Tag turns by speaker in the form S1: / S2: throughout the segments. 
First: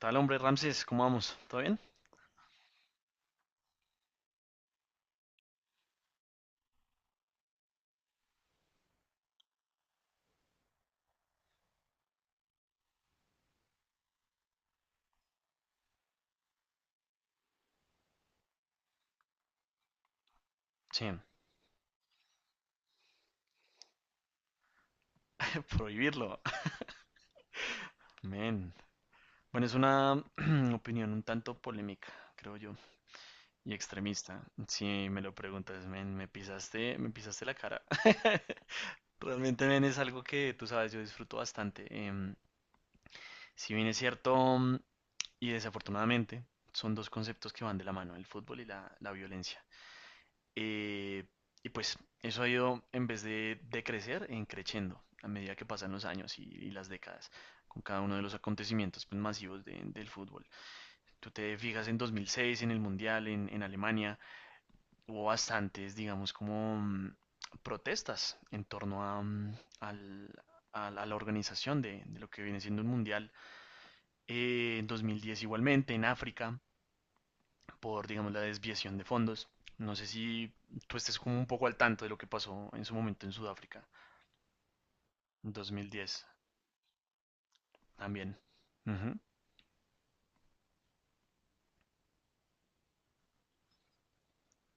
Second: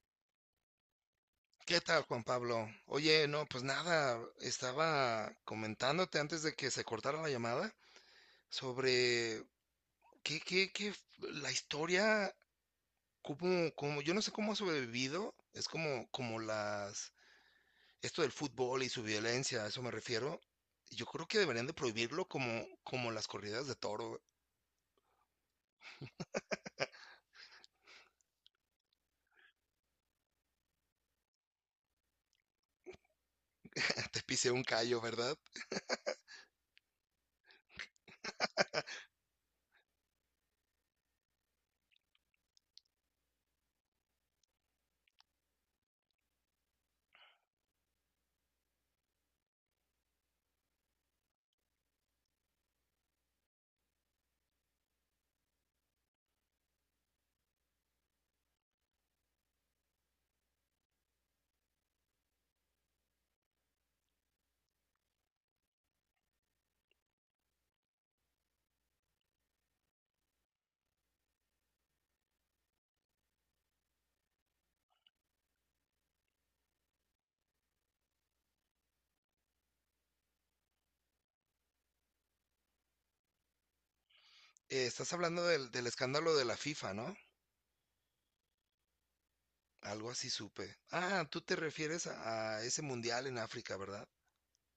S1: Tal hombre, Ramses, ¿cómo vamos? ¿Todo bien?
S2: ¿Qué tal, Juan Pablo? Oye, no, pues nada, estaba comentándote antes de que se cortara la llamada sobre la historia, yo no sé cómo ha sobrevivido, es como las esto del fútbol y su violencia, a eso me refiero. Yo
S1: Sí,
S2: creo que deberían de prohibirlo como las corridas de toro.
S1: prohibirlo. Men. Bueno, es una opinión un tanto polémica, creo yo, y
S2: Te
S1: extremista.
S2: pisé un callo,
S1: Si me lo
S2: ¿verdad?
S1: preguntas, men, me pisaste la cara. Realmente, men, es algo que tú sabes, yo disfruto bastante. Si bien es cierto, y desafortunadamente, son dos conceptos que van de la mano, el fútbol y la violencia. Eh, y pues eso ha ido, en vez de crecer, en creciendo a medida que pasan los años y las décadas, con cada uno de los acontecimientos pues, masivos del fútbol. Tú te fijas en 2006, en el Mundial, en Alemania. Hubo bastantes, digamos, como protestas en torno a, mm, al- a la organización de lo que viene siendo un Mundial. En 2010 igualmente, en África por, digamos, la desviación de fondos. No sé si tú estés como un poco al tanto de lo que pasó en su momento en Sudáfrica,
S2: Estás hablando
S1: en
S2: del
S1: 2010
S2: escándalo de la FIFA, ¿no?
S1: también. Ujú.
S2: Algo así supe. Ah, tú te refieres a ese mundial en África, ¿verdad?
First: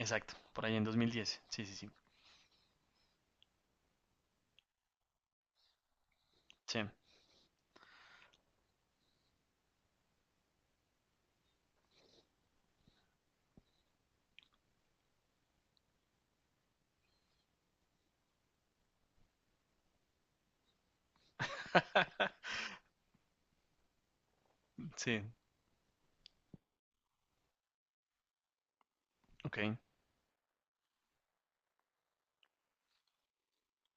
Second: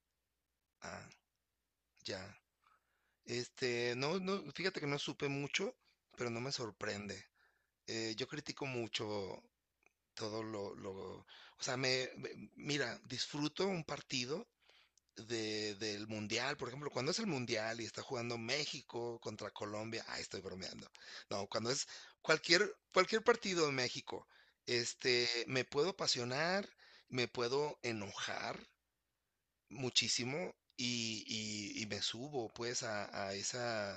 S1: Exacto, por ahí en
S2: Ah.
S1: 2010. Sí, sí, sí.
S2: Ya. Este, no, no, fíjate que no supe mucho, pero no me
S1: Sí.
S2: sorprende. Yo critico mucho todo o sea, mira, disfruto un partido del Mundial, por ejemplo, cuando es el Mundial y está jugando México contra Colombia, ay, estoy bromeando. No, cuando es cualquier partido de México,
S1: Sí,
S2: este, me puedo apasionar, me puedo enojar
S1: ok.
S2: muchísimo y me subo pues a esa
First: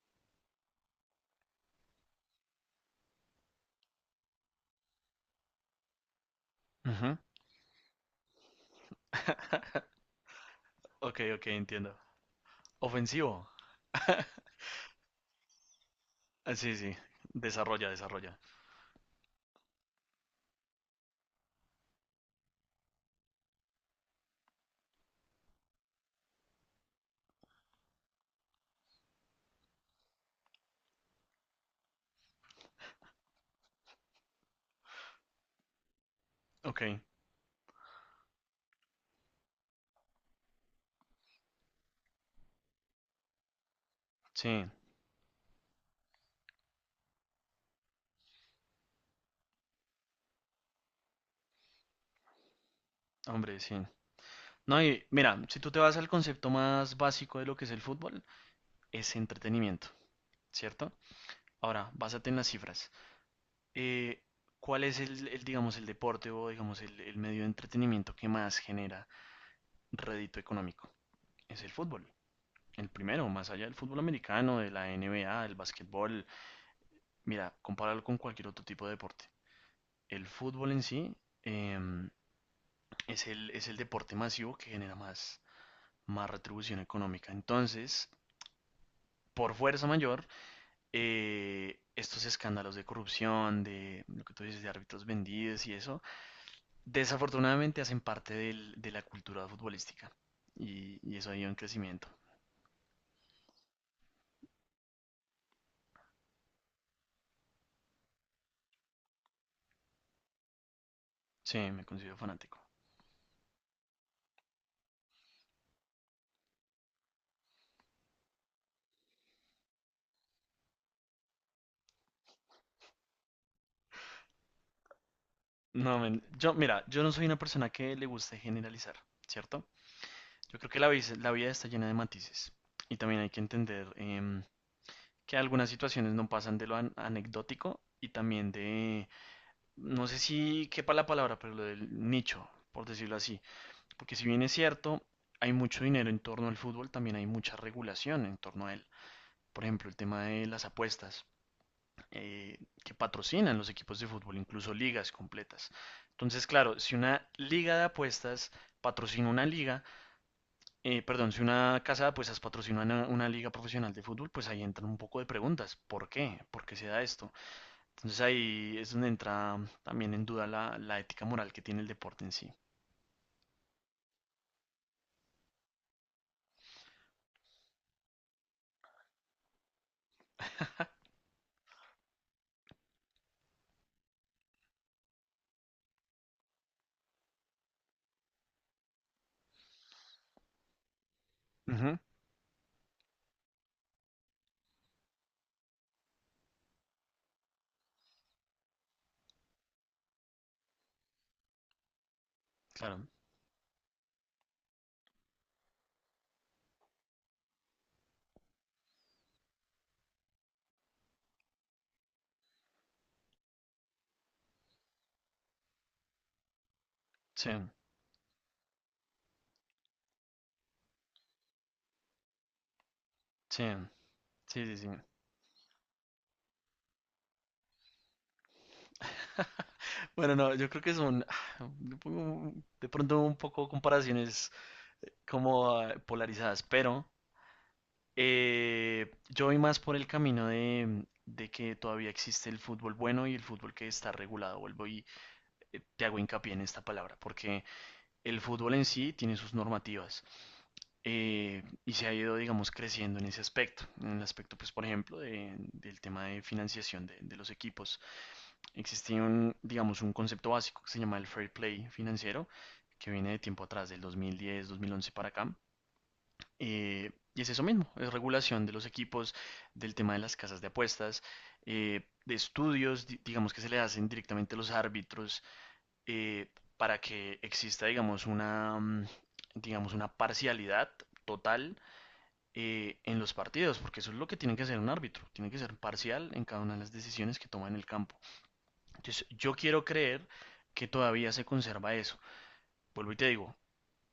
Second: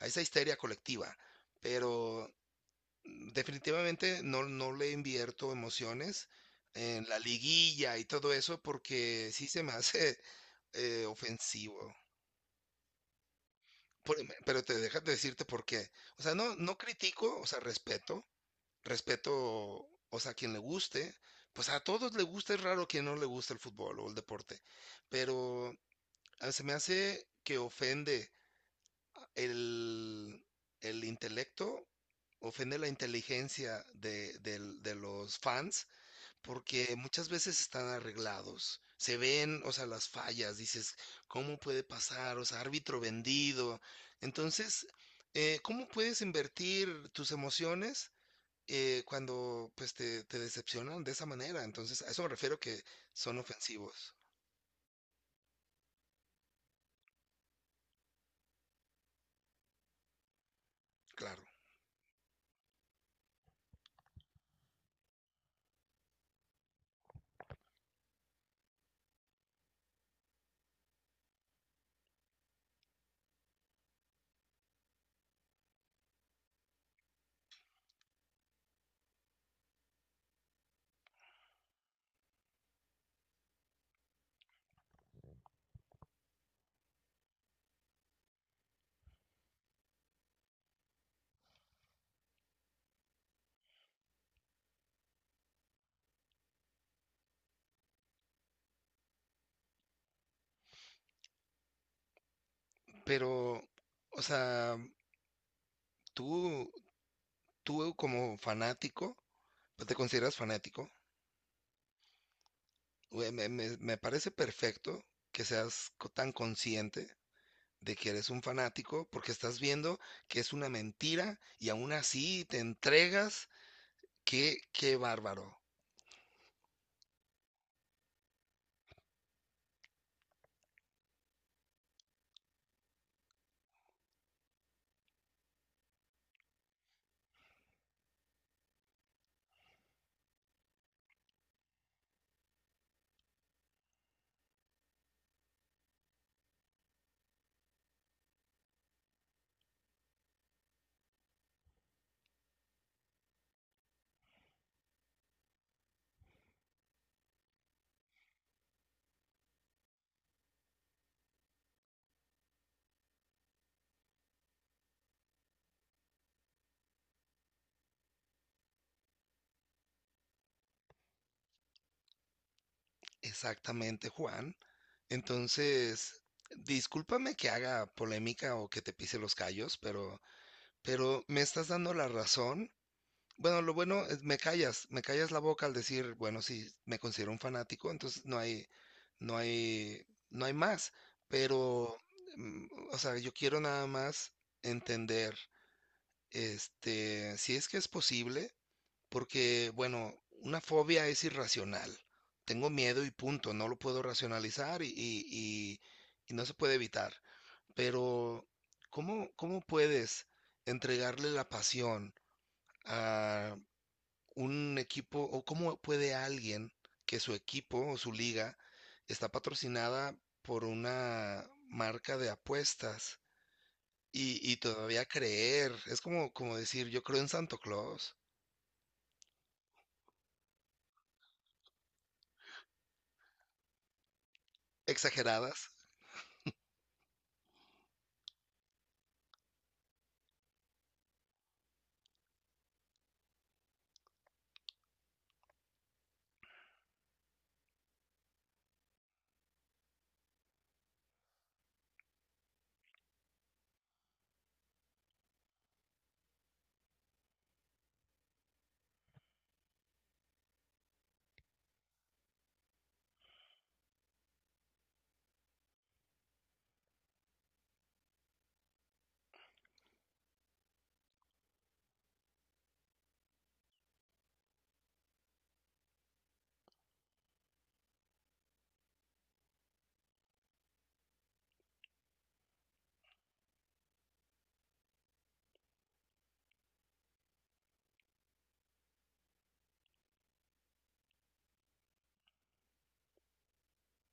S2: a esa histeria colectiva, pero definitivamente no, no le invierto emociones en
S1: Ujú.
S2: la liguilla y todo eso porque sí se me hace
S1: Ok, ok,
S2: ofensivo.
S1: entiendo. Ofensivo.
S2: Pero te dejas decirte por qué. O sea, no,
S1: Ah, sí,
S2: no
S1: sí,
S2: critico, o sea,
S1: desarrolla, desarrolla.
S2: respeto, o sea, a quien le guste, pues a todos le gusta, es raro quien no le gusta el fútbol o el deporte, pero se me hace que ofende el, el intelecto ofende la inteligencia de los fans
S1: Ok,
S2: porque muchas veces están arreglados. Se ven, o sea, las fallas, dices, ¿cómo puede pasar? O sea, árbitro vendido.
S1: sí,
S2: Entonces, ¿cómo puedes invertir tus emociones cuando pues te decepcionan de esa manera? Entonces, a eso me refiero que son
S1: hombre, sí.
S2: ofensivos,
S1: No, y mira, si tú te vas al concepto más básico de lo que es el fútbol, es entretenimiento, ¿cierto?
S2: claro.
S1: Ahora, básate en las cifras. Eh, ¿Cuál es el, digamos, el deporte o, digamos, el medio de entretenimiento que más genera rédito económico? Es el fútbol. El primero, más allá del fútbol americano, de la NBA, del básquetbol. Mira, compáralo con cualquier otro tipo de deporte. El fútbol en sí eh, es el deporte masivo que genera más retribución económica. Entonces, por fuerza mayor, estos escándalos de corrupción, de lo que tú dices, de árbitros vendidos y eso, desafortunadamente hacen parte de la cultura futbolística y eso ha ido en crecimiento.
S2: Pero, o sea, tú, tú como fanático, ¿no? ¿Te consideras fanático?
S1: Sí, me considero fanático.
S2: Güey, me parece perfecto que seas tan consciente de que eres un fanático porque estás viendo que es una mentira y aún así te entregas. Qué, qué bárbaro.
S1: No, men, yo, mira, yo no soy una persona que le guste generalizar, ¿cierto? Yo creo que la vida está llena de matices y también hay que entender que algunas situaciones no pasan de lo anecdótico y también de, no sé si quepa la palabra, pero lo del nicho, por decirlo así. Porque si bien es cierto, hay mucho dinero en torno al fútbol, también hay mucha regulación en torno a él. Por ejemplo, el tema de las apuestas, eh, que patrocinan los equipos de fútbol, incluso ligas completas. Entonces, claro, si una liga de apuestas patrocina una liga, perdón, si una casa de apuestas patrocina una liga profesional de fútbol, pues ahí entran un poco de preguntas. ¿Por qué? ¿Por qué se da esto? Entonces ahí es donde entra también en duda la ética moral que tiene el deporte en sí.
S2: Exactamente, Juan. Entonces, discúlpame que haga polémica o que te pise los callos, pero me estás dando la razón. Bueno, lo bueno es me callas la boca al decir, bueno, sí, me considero un fanático, entonces no hay, no hay, no hay más. Pero,
S1: Ujú.
S2: mm, o sea, yo quiero nada más entender, este, si es que es posible, porque, bueno, una fobia es irracional. Tengo miedo
S1: Claro,
S2: y punto, no lo puedo racionalizar y- y no se puede evitar. Pero, ¿cómo puedes entregarle la pasión un equipo o cómo puede alguien que su
S1: sí,
S2: equipo o su liga está patrocinada por una marca de apuestas
S1: sí.
S2: y
S1: Sí, sí, sí.
S2: todavía creer? Es como decir, yo creo en Santo Claus.
S1: Bueno, no, yo creo que son, yo pongo de pronto un poco comparaciones
S2: Exageradas.
S1: como polarizadas, pero yo voy más por el camino de que todavía existe el fútbol bueno y el fútbol que está regulado. Vuelvo y te hago hincapié en esta palabra, porque el fútbol en sí tiene sus normativas, y se ha ido, digamos, creciendo en ese aspecto, en el aspecto, pues, por ejemplo, del tema de financiación de los equipos. Existía un, digamos, un concepto básico que se llama el fair play financiero, que viene de tiempo atrás, del 2010, 2011 para acá, y es eso mismo, es regulación de los equipos, del tema de las casas de apuestas, de estudios, digamos que se le hacen directamente a los árbitros, eh, para que exista, digamos, digamos, una parcialidad total, en los partidos, porque eso es lo que tiene que hacer un árbitro, tiene que ser parcial en cada una de las decisiones que toma en el campo. Entonces, yo quiero creer que todavía se conserva eso. Vuelvo y te digo,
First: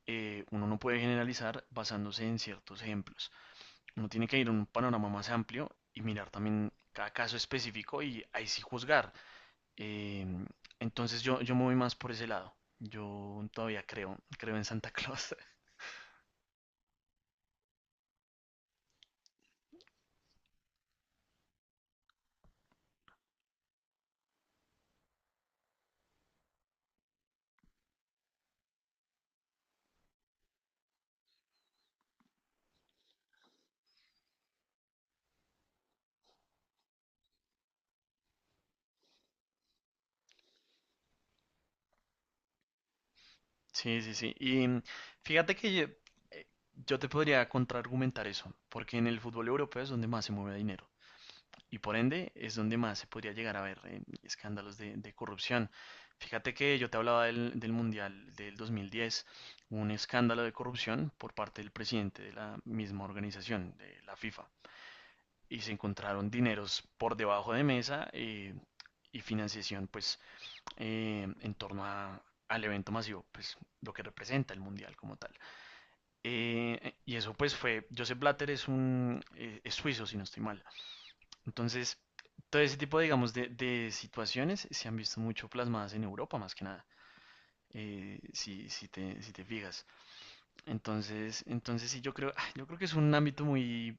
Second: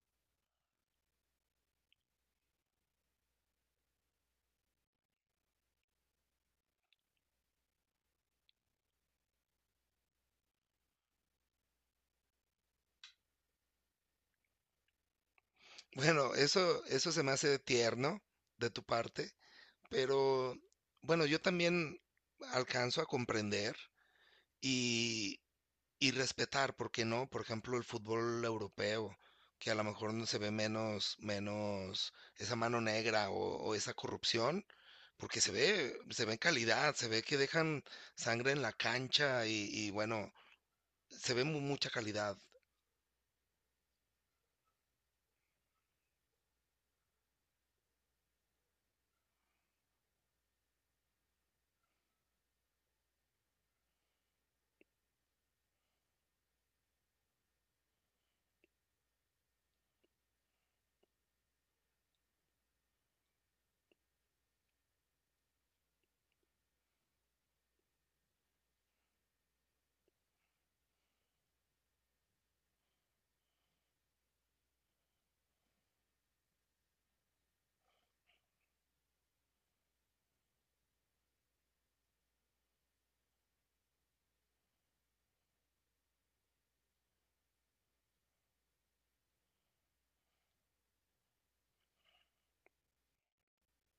S1: uno no puede generalizar basándose en ciertos ejemplos. Uno tiene que ir a un panorama más amplio y mirar también cada caso específico y ahí sí juzgar. Eh, entonces yo me voy más por ese lado. Yo todavía creo, creo en Santa Claus.
S2: Bueno, eso se me hace tierno de tu parte, pero bueno, yo también alcanzo a comprender y, Y respetar, ¿por qué no? Por ejemplo, el fútbol europeo, que a lo mejor no se ve menos, menos esa mano negra o esa corrupción, porque se ve en calidad, se ve que dejan sangre en la cancha y bueno, se ve mucha calidad.
S1: Sí, sí, sí. Y fíjate que eh, yo te podría contraargumentar eso, porque en el fútbol europeo es donde más se mueve dinero. Y por ende es donde más se podría llegar a ver, escándalos de corrupción. Fíjate que yo te hablaba del Mundial del 2010, un escándalo de corrupción por parte del presidente de la misma organización, de la FIFA. Y se encontraron dineros por debajo de mesa, y financiación pues, en torno a, al evento masivo, pues lo que representa el Mundial como tal. Y eso pues fue, Joseph Blatter es un es suizo, si no estoy mal. Entonces, todo ese tipo, digamos, de situaciones se han visto mucho plasmadas en Europa, más que nada, si te fijas. Entonces sí, yo creo, yo creo que es un ámbito muy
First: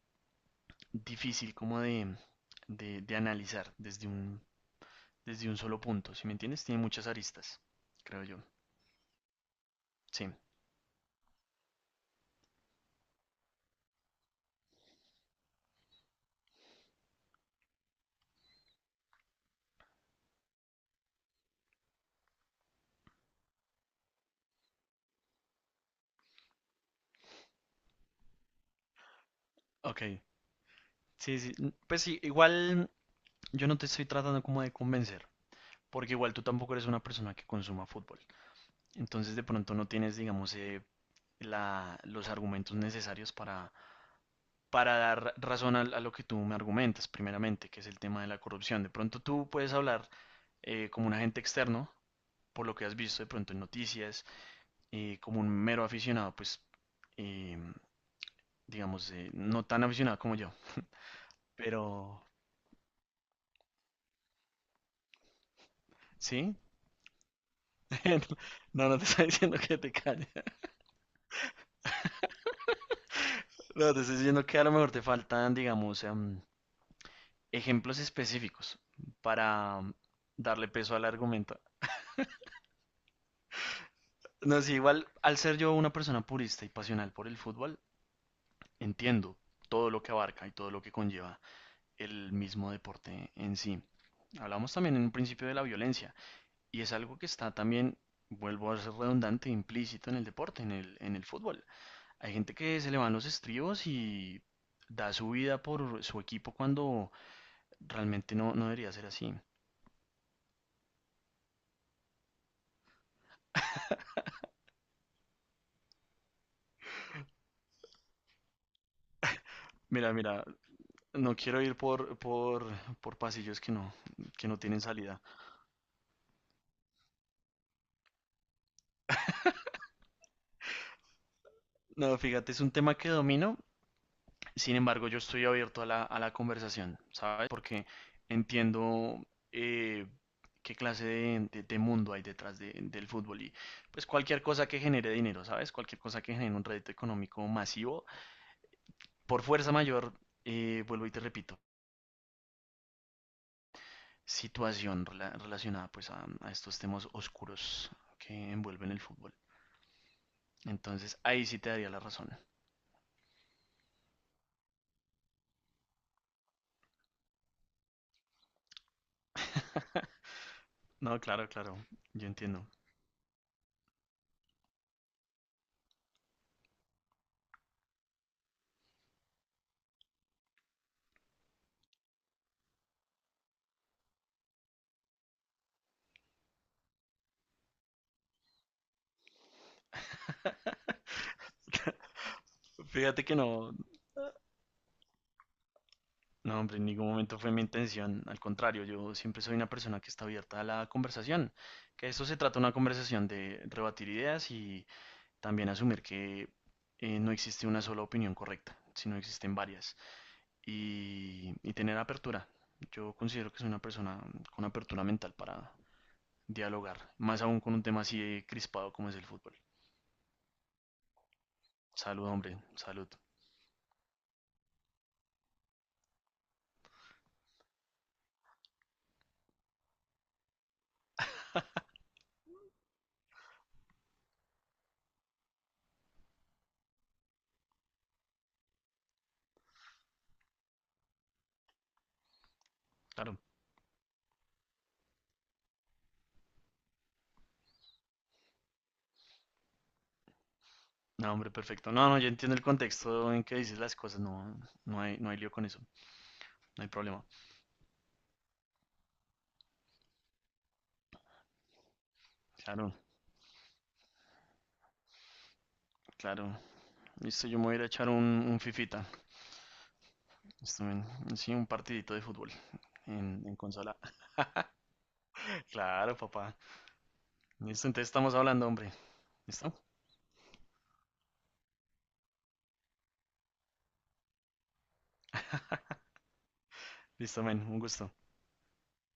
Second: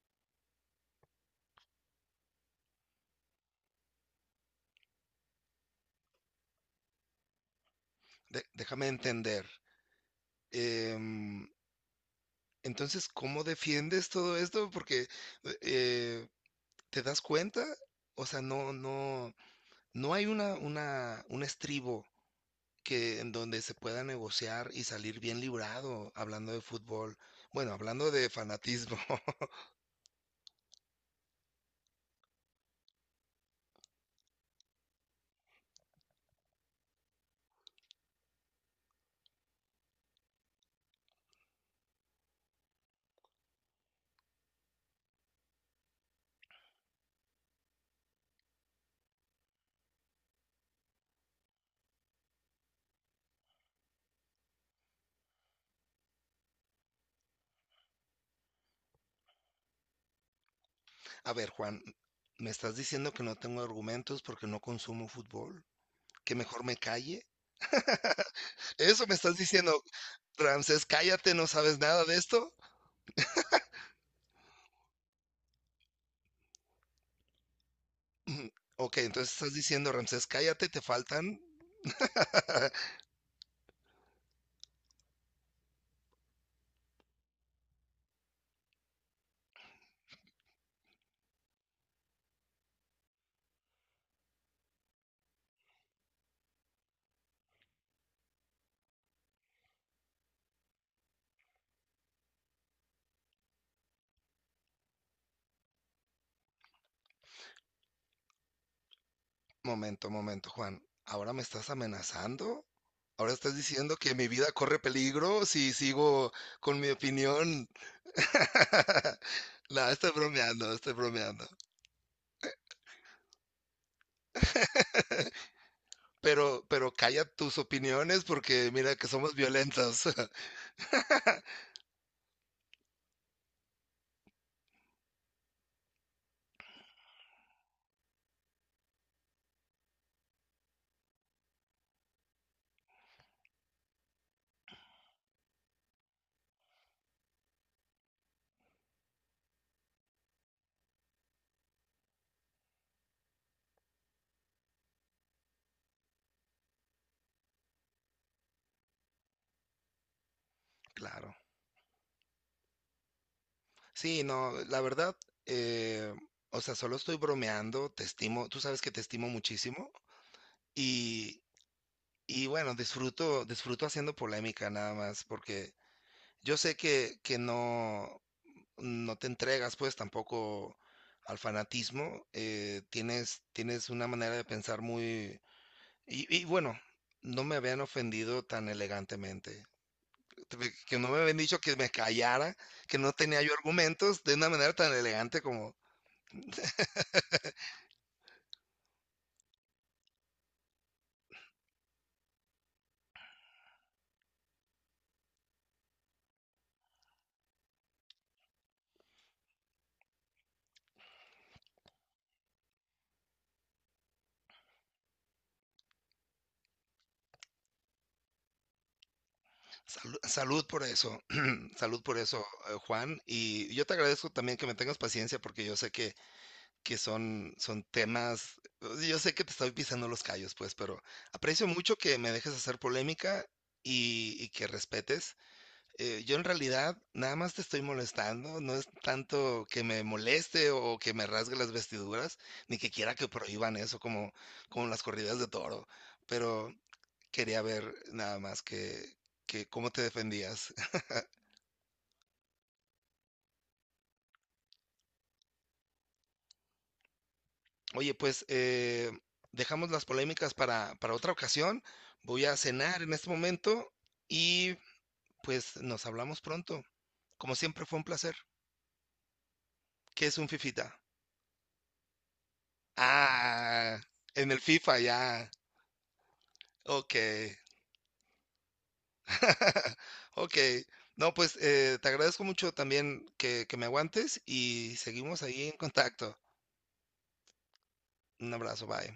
S1: difícil como de analizar desde un solo punto, ¿si me entiendes? Tiene muchas aristas, creo yo.
S2: Déjame entender.
S1: Sí,
S2: Em, entonces, ¿cómo defiendes todo esto? Porque eh, ¿te das cuenta? O sea, no, no, no hay un estribo que en donde se pueda negociar y salir bien librado hablando de fútbol. Bueno, hablando de fanatismo.
S1: ok. Sí, sí. Pues sí, igual yo no te estoy tratando como de convencer, porque igual tú tampoco eres una persona que consuma fútbol. Entonces de pronto no tienes, digamos, los argumentos necesarios para dar razón a lo que tú me argumentas, primeramente, que es el tema de la corrupción. De pronto tú puedes hablar, como un agente externo, por lo que has visto de pronto en noticias, como un mero aficionado, pues, eh, digamos, no tan aficionado como yo,
S2: A ver, Juan,
S1: pero...
S2: me estás diciendo que no tengo argumentos porque no consumo fútbol, que
S1: ¿Sí?
S2: mejor me calle.
S1: No, no te
S2: Eso me
S1: estoy
S2: estás
S1: diciendo que
S2: diciendo,
S1: te calles.
S2: Ramsés, cállate, no sabes nada de esto.
S1: No, te estoy diciendo que a lo mejor te faltan, digamos, ejemplos
S2: Mm,
S1: específicos
S2: ok, entonces estás
S1: para
S2: diciendo, Ramsés, cállate,
S1: darle
S2: te
S1: peso al
S2: faltan.
S1: argumento. No, sí, igual al ser yo una persona purista y pasional por el fútbol, entiendo todo lo que abarca y todo lo que conlleva el mismo deporte en sí. Hablamos también en un principio de la violencia y es algo que está también, vuelvo a ser redundante, implícito en el deporte, en el fútbol. Hay gente que se le van los estribos y da su vida por su equipo cuando realmente no, no debería ser así.
S2: Momento, momento, Juan. ¿Ahora me estás amenazando? ¿Ahora estás diciendo que mi vida corre peligro si sigo con mi opinión? No, estoy
S1: Mira, mira,
S2: bromeando, estoy
S1: no
S2: bromeando.
S1: quiero ir por pasillos que no tienen salida.
S2: Pero calla tus opiniones porque mira que somos violentos.
S1: No, fíjate, es un tema que domino, sin embargo, yo estoy abierto a la conversación, ¿sabes? Porque entiendo, eh, qué clase de mundo hay detrás del fútbol y pues cualquier cosa que genere dinero, ¿sabes? Cualquier cosa que genere un rédito económico masivo, por fuerza mayor, vuelvo y te repito, situación relacionada pues a estos temas oscuros que envuelven el fútbol. Entonces,
S2: Claro.
S1: ahí sí te daría la razón.
S2: Sí, no, la verdad, eh, o sea, solo estoy bromeando, te estimo, tú sabes que te estimo muchísimo
S1: No,
S2: y,
S1: claro, claro, yo
S2: y
S1: entiendo.
S2: bueno, disfruto, disfruto haciendo polémica nada más porque yo sé que no, no te entregas pues tampoco al fanatismo, tienes, tienes una manera de pensar muy. Y bueno, no me habían ofendido tan elegantemente. Que no me habían dicho que me callara, que no
S1: Fíjate que
S2: tenía yo
S1: no.
S2: argumentos de una manera tan elegante como
S1: No, hombre, en ningún momento fue mi intención. Al contrario, yo siempre soy una persona que está abierta a la conversación. Que esto se trata de una conversación de rebatir ideas y también asumir que, no existe una sola opinión correcta, sino existen varias. Y tener apertura. Yo considero que soy una persona con apertura mental para dialogar, más aún con un tema así de crispado como es el fútbol.
S2: Salud por eso, salud por
S1: Salud,
S2: eso,
S1: hombre, salud.
S2: Juan. Y yo te agradezco también que me tengas paciencia porque yo sé que son, son temas, yo sé que te estoy pisando los callos, pues, pero aprecio mucho que me dejes hacer polémica y que respetes. Yo en realidad nada más te estoy molestando, no es tanto que me moleste o que me rasgue las vestiduras, ni que quiera que
S1: Claro.
S2: prohíban eso como, como las corridas de toro, pero quería ver nada más que cómo te defendías.
S1: No, hombre, perfecto. No, no, yo entiendo el contexto en que dices las cosas. No, no hay lío con eso. No hay problema.
S2: Oye, pues dejamos las polémicas para otra ocasión. Voy a
S1: Claro,
S2: cenar en este momento y pues nos hablamos
S1: claro.
S2: pronto.
S1: Listo,
S2: Como
S1: yo me voy a ir
S2: siempre
S1: a
S2: fue un
S1: echar un,
S2: placer.
S1: un fifita.
S2: ¿Qué es un
S1: Listo,
S2: fifita?
S1: men. Sí, un partidito de fútbol en, consola.
S2: Ah, en el FIFA ya.
S1: Claro, papá.
S2: Ok.
S1: Listo, entonces estamos hablando, hombre. ¿Listo?
S2: Okey. No, pues, te agradezco mucho también que me aguantes y seguimos ahí en contacto.
S1: Listo, men. Un gusto.
S2: Un abrazo, bye.